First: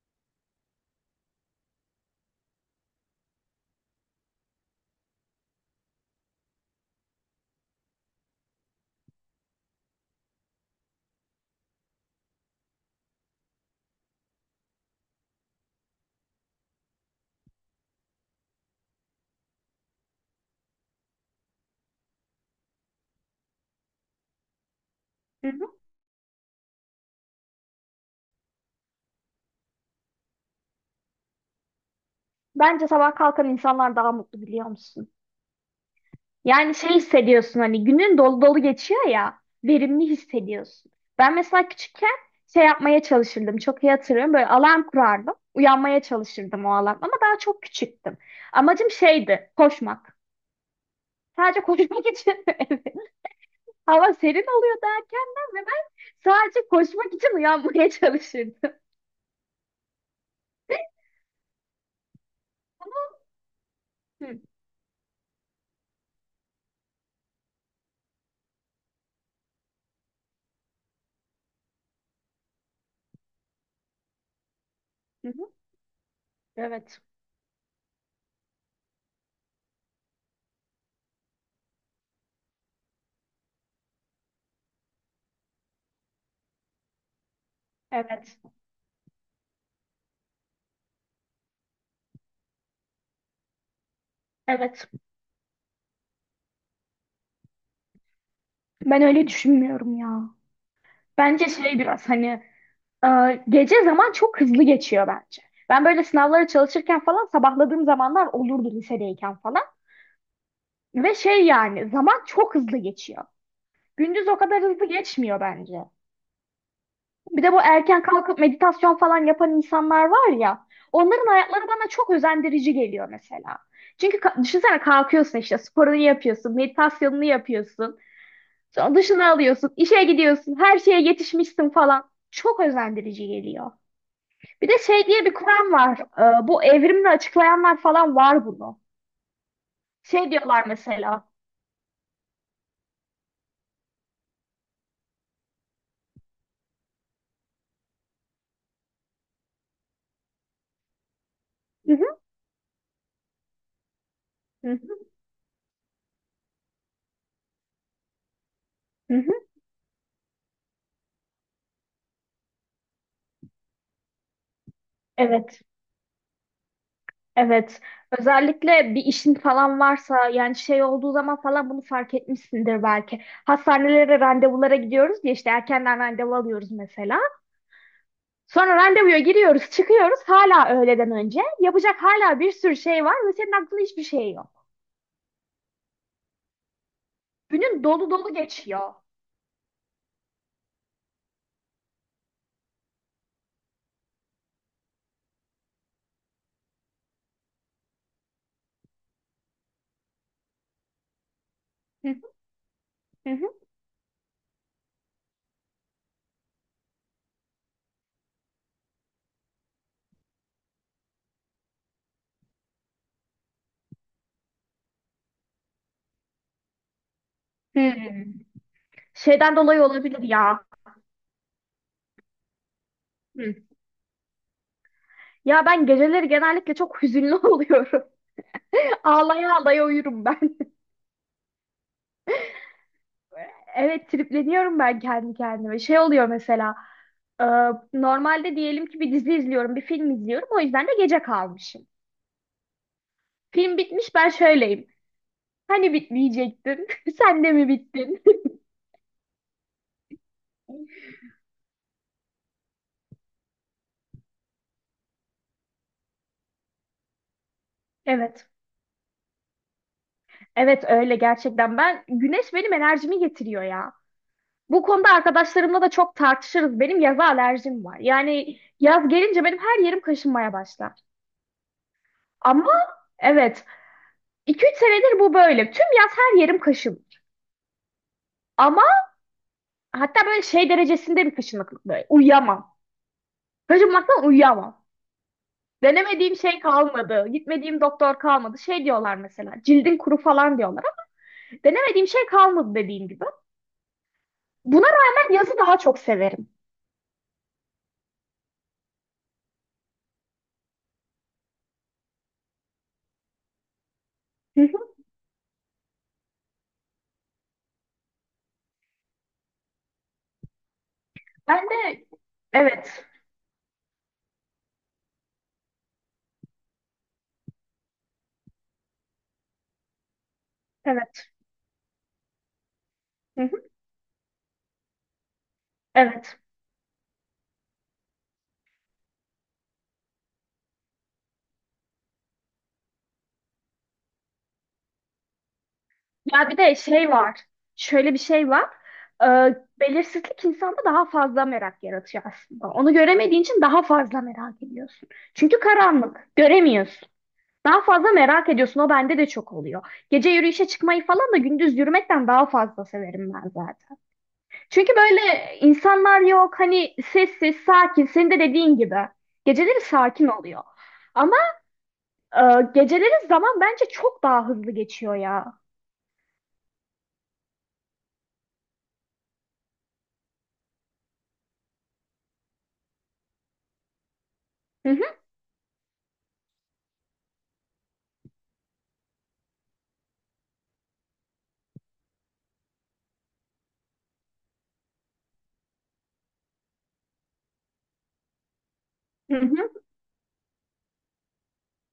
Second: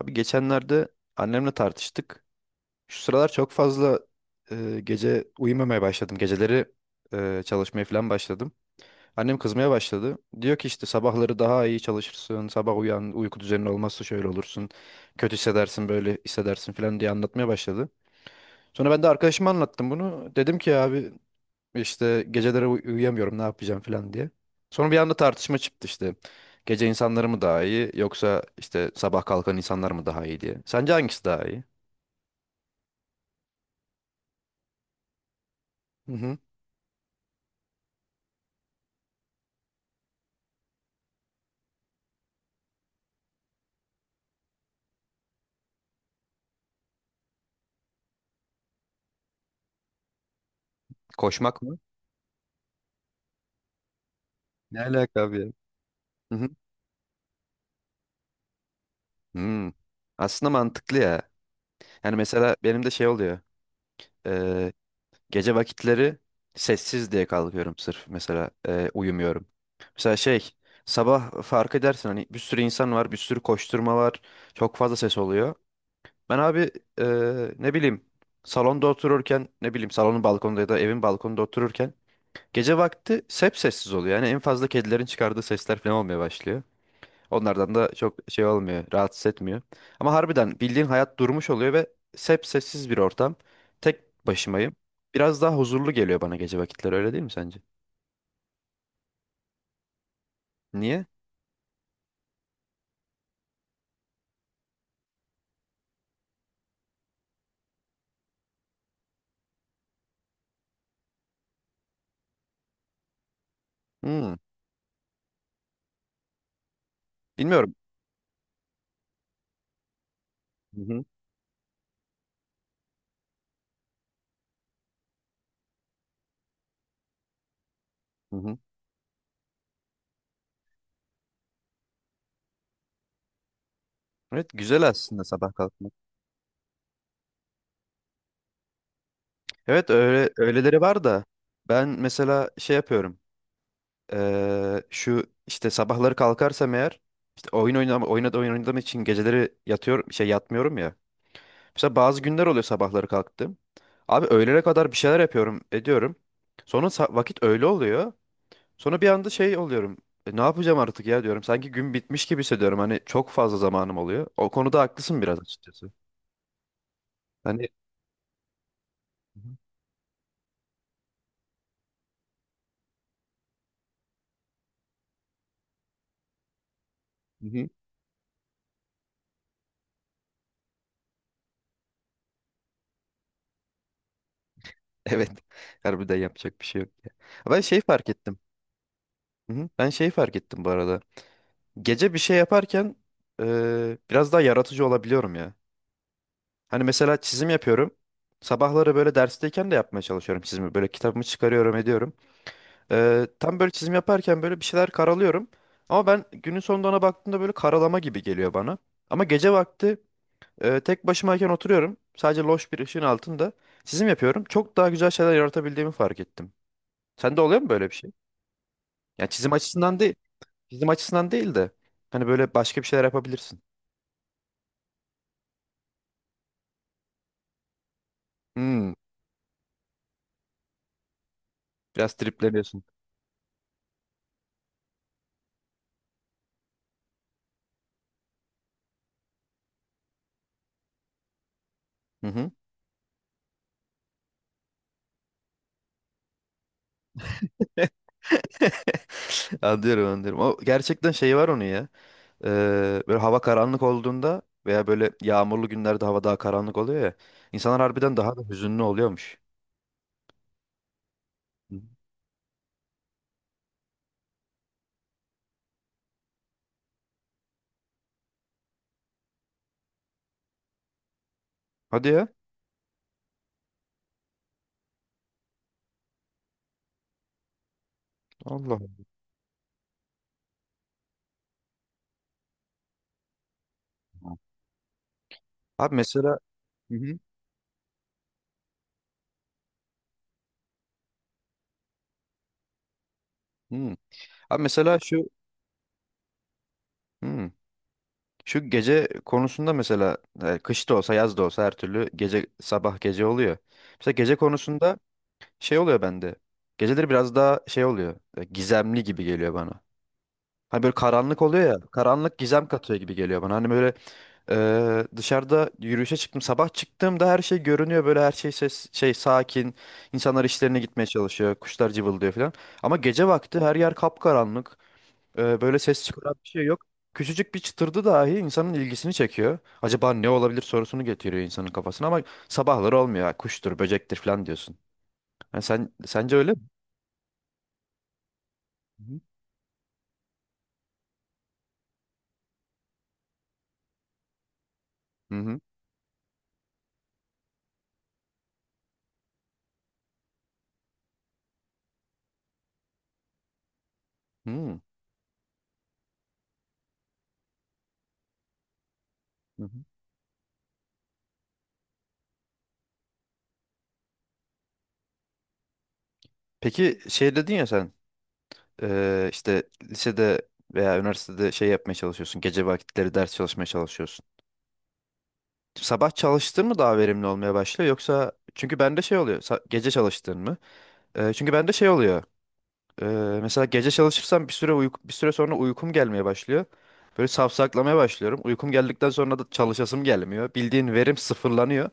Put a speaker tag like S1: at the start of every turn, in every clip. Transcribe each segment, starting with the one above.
S1: Abi geçenlerde annemle tartıştık. Şu sıralar çok fazla gece uyumamaya başladım. Geceleri çalışmaya falan başladım. Annem kızmaya başladı. Diyor ki işte sabahları daha iyi çalışırsın. Sabah uyan, uyku düzenin olmazsa şöyle olursun. Kötü hissedersin, böyle hissedersin falan diye anlatmaya başladı. Sonra ben de arkadaşıma anlattım bunu. Dedim ki abi işte geceleri uyuyamıyorum ne yapacağım falan diye. Sonra bir anda
S2: Hı
S1: tartışma
S2: hı.
S1: çıktı işte. Gece insanları mı daha iyi yoksa işte sabah kalkan insanlar mı daha iyi diye. Sence hangisi daha iyi?
S2: Bence sabah kalkan insanlar daha mutlu biliyor musun?
S1: Hı hı.
S2: Yani şey hissediyorsun hani günün dolu dolu geçiyor ya verimli hissediyorsun. Ben mesela küçükken şey yapmaya çalışırdım çok iyi hatırlıyorum böyle alarm kurardım uyanmaya çalışırdım o alarm ama daha çok küçüktüm. Amacım şeydi koşmak. Sadece
S1: Koşmak mı?
S2: koşmak için evet. Hava serin oluyor
S1: Ne alaka abi ya?
S2: erkenden ve ben
S1: Hı hı.
S2: sadece koşmak için uyanmaya çalışırdım.
S1: Hmm. Aslında mantıklı ya. Yani mesela benim de şey oluyor.
S2: Hı
S1: Ee, gece vakitleri sessiz diye kalkıyorum sırf mesela uyumuyorum. Mesela şey sabah fark edersin hani bir sürü insan var bir sürü koşturma var çok fazla ses
S2: hı.
S1: oluyor. Ben abi
S2: Evet.
S1: ne bileyim salonda otururken ne bileyim salonun balkonunda ya da evin balkonunda otururken gece vakti hep sessiz oluyor. Yani en fazla kedilerin çıkardığı sesler falan olmaya başlıyor. Onlardan da çok
S2: Evet.
S1: şey olmuyor, rahatsız etmiyor. Ama harbiden bildiğin hayat durmuş oluyor ve hep sessiz bir ortam. Tek başımayım.
S2: Evet.
S1: Biraz daha huzurlu geliyor bana gece vakitleri öyle değil mi sence?
S2: Ben öyle düşünmüyorum ya.
S1: Niye?
S2: Bence şey biraz hani e, gece zaman çok hızlı geçiyor bence. Ben böyle sınavlara çalışırken falan sabahladığım zamanlar olurdu lisedeyken falan. Ve şey yani zaman çok hızlı geçiyor. Gündüz
S1: Hmm,
S2: o kadar hızlı geçmiyor bence. Bir de bu
S1: bilmiyorum.
S2: erken kalkıp meditasyon falan yapan insanlar var ya.
S1: Hı hı,
S2: Onların hayatları bana çok özendirici geliyor mesela. Çünkü ka- düşünsene kalkıyorsun işte sporunu yapıyorsun, meditasyonunu yapıyorsun.
S1: hı hı.
S2: Sonra duşunu alıyorsun, işe gidiyorsun, her şeye yetişmişsin falan. Çok özendirici geliyor.
S1: Evet,
S2: Bir de
S1: güzel
S2: şey
S1: aslında
S2: diye bir
S1: sabah
S2: kuram
S1: kalkmak.
S2: var. Bu evrimini açıklayanlar falan var bunu.
S1: Evet öyle
S2: Şey diyorlar
S1: öyleleri var da
S2: mesela.
S1: ben mesela şey yapıyorum. Şu işte sabahları kalkarsam eğer işte oyun oynam oynadı oyun oynadığım için geceleri yatıyor şey yatmıyorum ya.
S2: Hı
S1: Mesela bazı
S2: hı,
S1: günler oluyor sabahları kalktım. Abi öğlene
S2: hı
S1: kadar bir
S2: hı,
S1: şeyler yapıyorum, ediyorum. Sonra vakit öğle oluyor. Sonra bir
S2: hı
S1: anda
S2: hı.
S1: şey oluyorum. "E, ne yapacağım artık ya diyorum. Sanki gün bitmiş gibi hissediyorum. Hani çok fazla zamanım oluyor. O konuda haklısın biraz
S2: Evet,
S1: açıkçası. Hani.
S2: evet. Özellikle bir işin falan varsa yani şey olduğu zaman falan bunu fark etmişsindir belki. Hastanelere randevulara gidiyoruz diye işte erkenden randevu alıyoruz mesela.
S1: Hı hı.
S2: Sonra randevuya giriyoruz, çıkıyoruz hala öğleden önce. Yapacak hala bir sürü şey var ve senin aklında hiçbir şey yok.
S1: Evet. Harbiden yapacak bir şey yok ya. Ben şey
S2: Günün
S1: fark
S2: dolu dolu
S1: ettim.
S2: geçiyor.
S1: Hı hı. Ben şey fark ettim bu arada. Gece bir şey yaparken biraz daha yaratıcı olabiliyorum ya. Hani mesela çizim yapıyorum. Sabahları böyle dersteyken de yapmaya çalışıyorum çizimi. Böyle kitabımı çıkarıyorum
S2: Hı
S1: ediyorum.
S2: hı, hı
S1: Tam
S2: hı.
S1: böyle çizim yaparken böyle bir şeyler karalıyorum. Ama ben günün sonunda ona baktığımda böyle karalama gibi geliyor bana. Ama gece vakti tek başımayken oturuyorum. Sadece loş bir ışığın altında çizim yapıyorum. Çok daha güzel şeyler yaratabildiğimi fark ettim. Sende oluyor mu böyle bir şey?
S2: Hmm.
S1: Yani çizim
S2: Şeyden dolayı
S1: açısından değil.
S2: olabilir ya.
S1: Çizim açısından değil de. Hani böyle başka bir şeyler
S2: Hı.
S1: yapabilirsin.
S2: Ya ben geceleri genellikle çok hüzünlü oluyorum.
S1: Hmm.
S2: Ağlaya ağlaya uyurum ben.
S1: Biraz tripleniyorsun.
S2: Evet tripleniyorum ben kendi kendime. Şey oluyor mesela e, normalde diyelim ki bir dizi izliyorum, bir film izliyorum. O yüzden de gece kalmışım.
S1: Hı hı.
S2: Film bitmiş ben şöyleyim. Hani bitmeyecektin? Sen de mi bittin?
S1: Anlıyorum anlıyorum. O gerçekten şey var onun ya. Böyle hava karanlık olduğunda veya böyle yağmurlu günlerde hava daha karanlık oluyor ya. İnsanlar harbiden daha da
S2: Evet.
S1: hüzünlü oluyormuş.
S2: Evet öyle gerçekten.
S1: Hı.
S2: Ben güneş benim enerjimi getiriyor ya. Bu konuda arkadaşlarımla da çok tartışırız. Benim yaza alerjim var. Yani yaz gelince benim her yerim kaşınmaya başlar.
S1: Hadi ya.
S2: Ama evet 2 üç senedir bu böyle. Tüm yaz her yerim kaşınır.
S1: Allah
S2: Ama hatta böyle şey derecesinde bir kaşınıklık böyle. Uyuyamam. Kaşınmaktan
S1: Allah.
S2: uyuyamam.
S1: Abi
S2: Denemediğim
S1: mesela.
S2: şey
S1: Hı hı.
S2: kalmadı. Gitmediğim doktor kalmadı. Şey diyorlar mesela. Cildin kuru falan diyorlar. Ama denemediğim şey kalmadı dediğim gibi.
S1: Hı. Abi
S2: Buna
S1: mesela şu.
S2: rağmen yazı daha çok severim.
S1: Hı. Şu gece konusunda mesela kış da olsa yaz da olsa her türlü gece sabah gece oluyor. Mesela gece
S2: Hı hı.
S1: konusunda şey oluyor bende. Geceleri biraz daha şey oluyor. Gizemli gibi geliyor bana. Hani böyle karanlık oluyor
S2: Ben
S1: ya.
S2: de
S1: Karanlık gizem katıyor
S2: evet.
S1: gibi geliyor bana. Hani böyle dışarıda yürüyüşe çıktım. Sabah çıktığımda her şey görünüyor. Böyle her şey ses, şey sakin. İnsanlar işlerine gitmeye
S2: Evet.
S1: çalışıyor. Kuşlar cıvıldıyor falan. Ama gece
S2: Hı
S1: vakti
S2: hı.
S1: her yer kapkaranlık. Böyle ses çıkaran
S2: Evet.
S1: bir şey yok. Küçücük bir çıtırdı dahi insanın ilgisini çekiyor. Acaba ne olabilir sorusunu getiriyor insanın kafasına ama sabahları olmuyor. Ha, kuştur, böcektir falan diyorsun. Yani sen sence
S2: Ya
S1: öyle
S2: bir
S1: mi?
S2: de şey var. Şöyle bir şey var. Belirsizlik insanda daha fazla merak yaratıyor aslında. Onu göremediğin için daha fazla merak ediyorsun.
S1: Hı hı.
S2: Çünkü karanlık, göremiyorsun. Daha fazla merak ediyorsun. O bende de çok oluyor. Gece yürüyüşe çıkmayı falan da gündüz yürümekten daha fazla severim ben zaten.
S1: Hı hı.
S2: Çünkü böyle insanlar yok. Hani sessiz, sakin. Senin de dediğin gibi.
S1: Hı hı.
S2: Geceleri sakin oluyor. Ama e, geceleri zaman bence çok daha hızlı geçiyor ya.
S1: Peki şey dedin ya sen işte lisede veya üniversitede şey yapmaya çalışıyorsun. Gece vakitleri ders çalışmaya çalışıyorsun.
S2: Hı hı,
S1: Sabah çalıştığın mı daha verimli olmaya başlıyor yoksa çünkü bende şey oluyor. Gece çalıştığın mı? Çünkü bende şey oluyor. eee, mesela gece çalışırsam bir süre sonra uykum gelmeye başlıyor. Böyle safsaklamaya başlıyorum. Uykum geldikten
S2: hı
S1: sonra da
S2: hı,
S1: çalışasım gelmiyor. Bildiğin verim sıfırlanıyor.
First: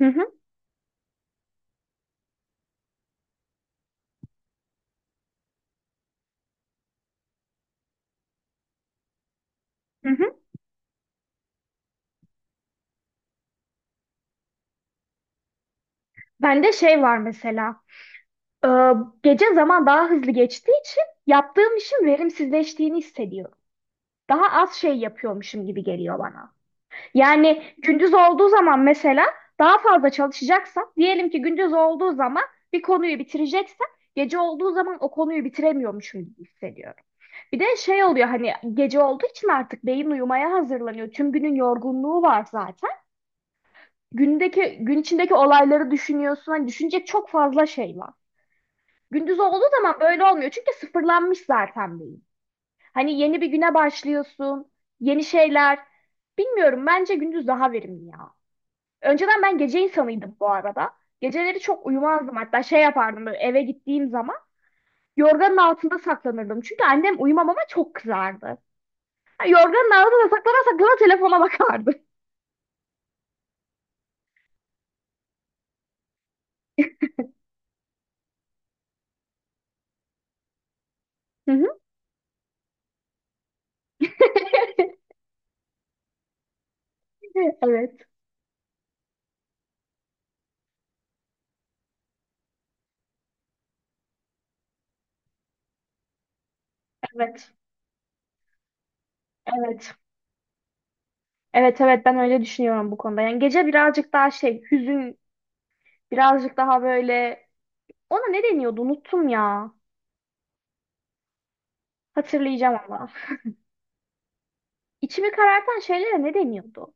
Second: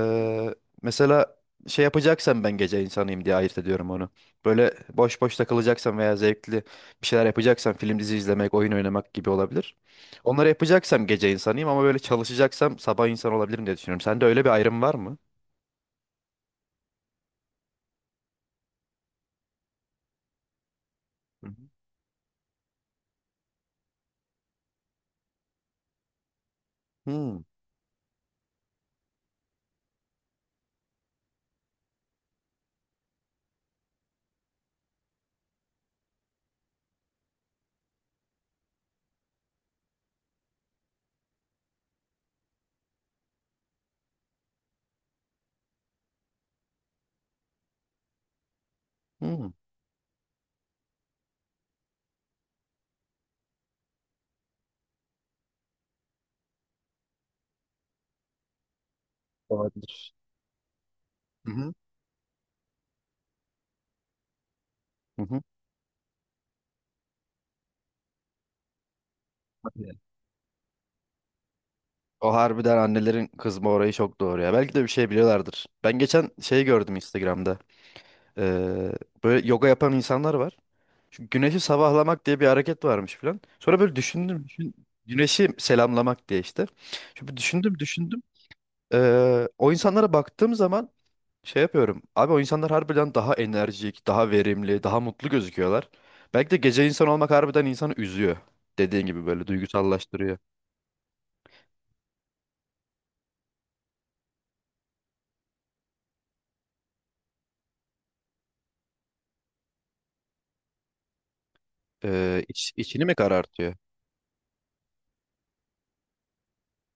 S2: hı hı.
S1: mesela şey yapacaksan ben gece insanıyım diye ayırt ediyorum onu. Böyle boş boş takılacaksan veya zevkli bir şeyler yapacaksan film dizi izlemek, oyun oynamak gibi olabilir.
S2: Hı hı.
S1: Onları yapacaksam gece insanıyım ama böyle çalışacaksam sabah insan olabilirim diye düşünüyorum. Sende öyle bir ayrım var mı?
S2: Bende şey var mesela. e, Gece zaman daha hızlı geçtiği için
S1: Hı hı.
S2: yaptığım işin verimsizleştiğini hissediyorum. Daha az şey yapıyormuşum gibi geliyor bana.
S1: Hmm,
S2: Yani gündüz olduğu zaman mesela daha fazla çalışacaksam, diyelim ki gündüz olduğu zaman bir konuyu bitireceksem, gece olduğu zaman o konuyu bitiremiyormuşum gibi hissediyorum. Bir de şey oluyor hani gece olduğu için artık beyin uyumaya hazırlanıyor. Tüm günün yorgunluğu var zaten. Gündeki gün içindeki olayları düşünüyorsun. Hani düşünecek çok fazla şey var. Gündüz
S1: hmm.
S2: olduğu zaman böyle olmuyor. Çünkü sıfırlanmış zaten beyin. Hani yeni bir güne başlıyorsun. Yeni şeyler. Bilmiyorum bence gündüz daha verimli ya. Önceden ben gece
S1: Olabilir.
S2: insanıydım bu arada.
S1: Hı
S2: Geceleri
S1: hı.
S2: çok uyumazdım. Hatta şey yapardım böyle eve gittiğim zaman
S1: Hı hı.
S2: yorganın altında saklanırdım. Çünkü annem uyumamama çok kızardı. Ha,
S1: Hadi
S2: yorganın
S1: ya.
S2: altında saklana saklana telefona bakardı.
S1: O harbiden annelerin kızma orayı çok doğru ya. Belki de bir şey biliyorlardır. Ben geçen şey gördüm Instagram'da. Eee, böyle yoga yapan insanlar var. Çünkü
S2: Hı
S1: güneşi
S2: hı.
S1: sabahlamak diye bir hareket varmış falan. Sonra böyle düşündüm, güneşi selamlamak diye işte. Şimdi
S2: Evet,
S1: düşündüm,
S2: evet,
S1: düşündüm. O insanlara baktığım zaman şey yapıyorum. Abi o insanlar harbiden daha enerjik, daha verimli, daha mutlu gözüküyorlar. Belki de gece insan olmak harbiden insanı üzüyor. Dediğin gibi böyle
S2: evet.
S1: duygusallaştırıyor.
S2: Evet, evet ben öyle düşünüyorum bu konuda. Yani gece birazcık daha şey, hüzün birazcık daha böyle. Ona ne deniyordu? Unuttum ya. Hatırlayacağım
S1: İçini
S2: ama.
S1: mi karartıyor?
S2: İçimi karartan şeylere ne deniyordu?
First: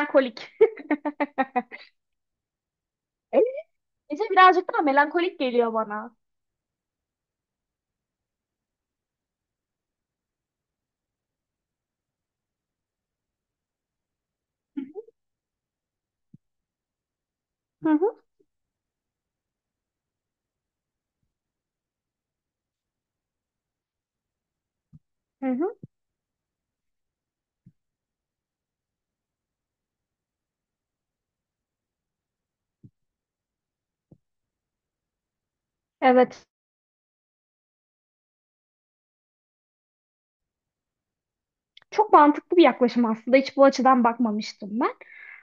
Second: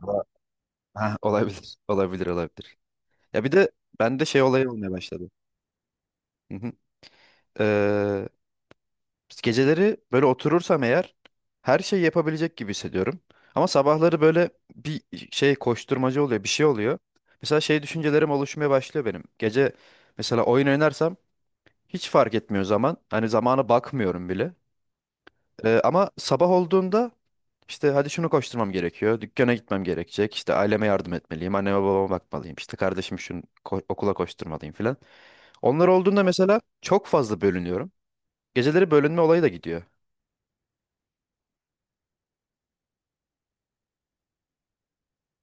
S1: Valla- Ha, olabilir, olabilir, olabilir. Ya bir de bende
S2: Ece
S1: şey olayı
S2: birazcık daha
S1: olmaya başladı.
S2: melankolik geliyor bana.
S1: Hı hı. Ee, Geceleri böyle oturursam eğer her şeyi yapabilecek gibi hissediyorum. Ama sabahları böyle bir şey koşturmaca oluyor, bir şey oluyor. Mesela şey
S2: Hı hı,
S1: düşüncelerim oluşmaya başlıyor benim. Gece mesela oyun oynarsam hiç fark etmiyor zaman. Hani zamana bakmıyorum bile.
S2: hı hı.
S1: Ama sabah olduğunda işte hadi şunu koşturmam gerekiyor. Dükkana gitmem gerekecek. İşte aileme yardım etmeliyim. Anneme babama bakmalıyım. İşte kardeşim şunu okula koşturmalıyım filan. Onlar olduğunda
S2: Evet.
S1: mesela çok fazla bölünüyorum. Geceleri bölünme olayı da gidiyor.
S2: Çok mantıklı bir yaklaşım aslında. Hiç bu açıdan bakmamıştım ben.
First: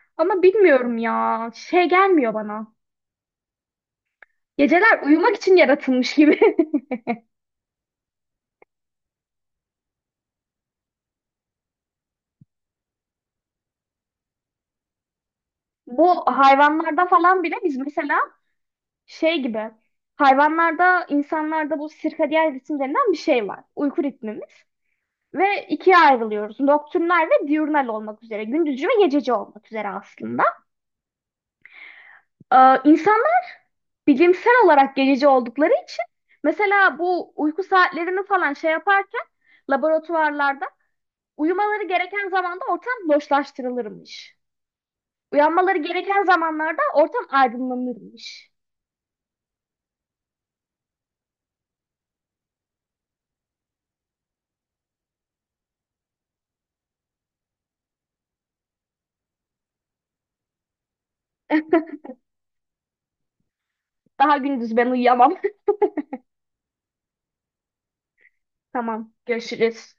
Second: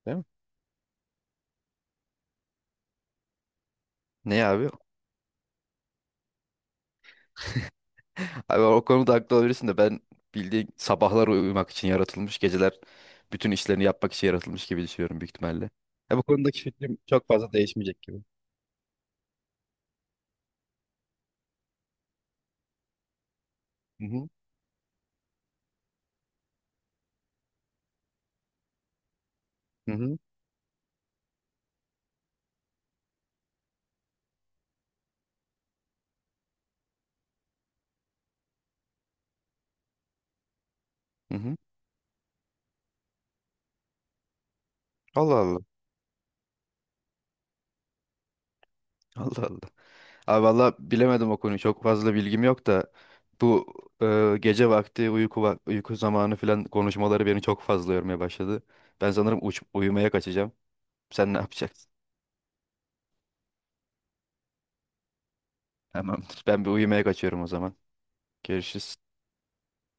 S1: Değil mi?
S2: Ama bilmiyorum ya. Şey gelmiyor bana.
S1: Ne abi?
S2: Geceler uyumak için yaratılmış gibi.
S1: Abi o konuda haklı olabilirsin de ben bildiğin sabahlar uyumak için yaratılmış, geceler bütün işlerini yapmak için yaratılmış gibi düşünüyorum büyük ihtimalle. Ya bu
S2: Bu
S1: konudaki fikrim
S2: hayvanlarda
S1: çok
S2: falan
S1: fazla
S2: bile biz
S1: değişmeyecek
S2: mesela
S1: gibi.
S2: şey gibi. Hayvanlarda, insanlarda bu sirkadiyen ritim denilen bir şey var. Uyku
S1: Hı hı.
S2: ritmimiz. Ve ikiye ayrılıyoruz. Nocturnal ve diurnal olmak üzere. Gündüzcü ve gececi olmak üzere
S1: Hı hı.
S2: aslında. İnsanlar bilimsel olarak gececi oldukları için mesela bu uyku saatlerini falan şey yaparken laboratuvarlarda
S1: Hı hı.
S2: uyumaları gereken zamanda ortam loşlaştırılırmış.
S1: Allah Allah.
S2: Uyanmaları gereken zamanlarda ortam aydınlanırmış.
S1: Allah Allah. Abi valla bilemedim o konuyu. Çok fazla bilgim yok da bu gece vakti uyku uyku zamanı falan konuşmaları beni çok fazla yormaya başladı. Ben sanırım uyumaya kaçacağım. Sen ne yapacaksın?
S2: Daha gündüz ben uyuyamam.
S1: Tamamdır. Ben bir uyumaya kaçıyorum o zaman. Görüşürüz.
S2: Tamam, görüşürüz.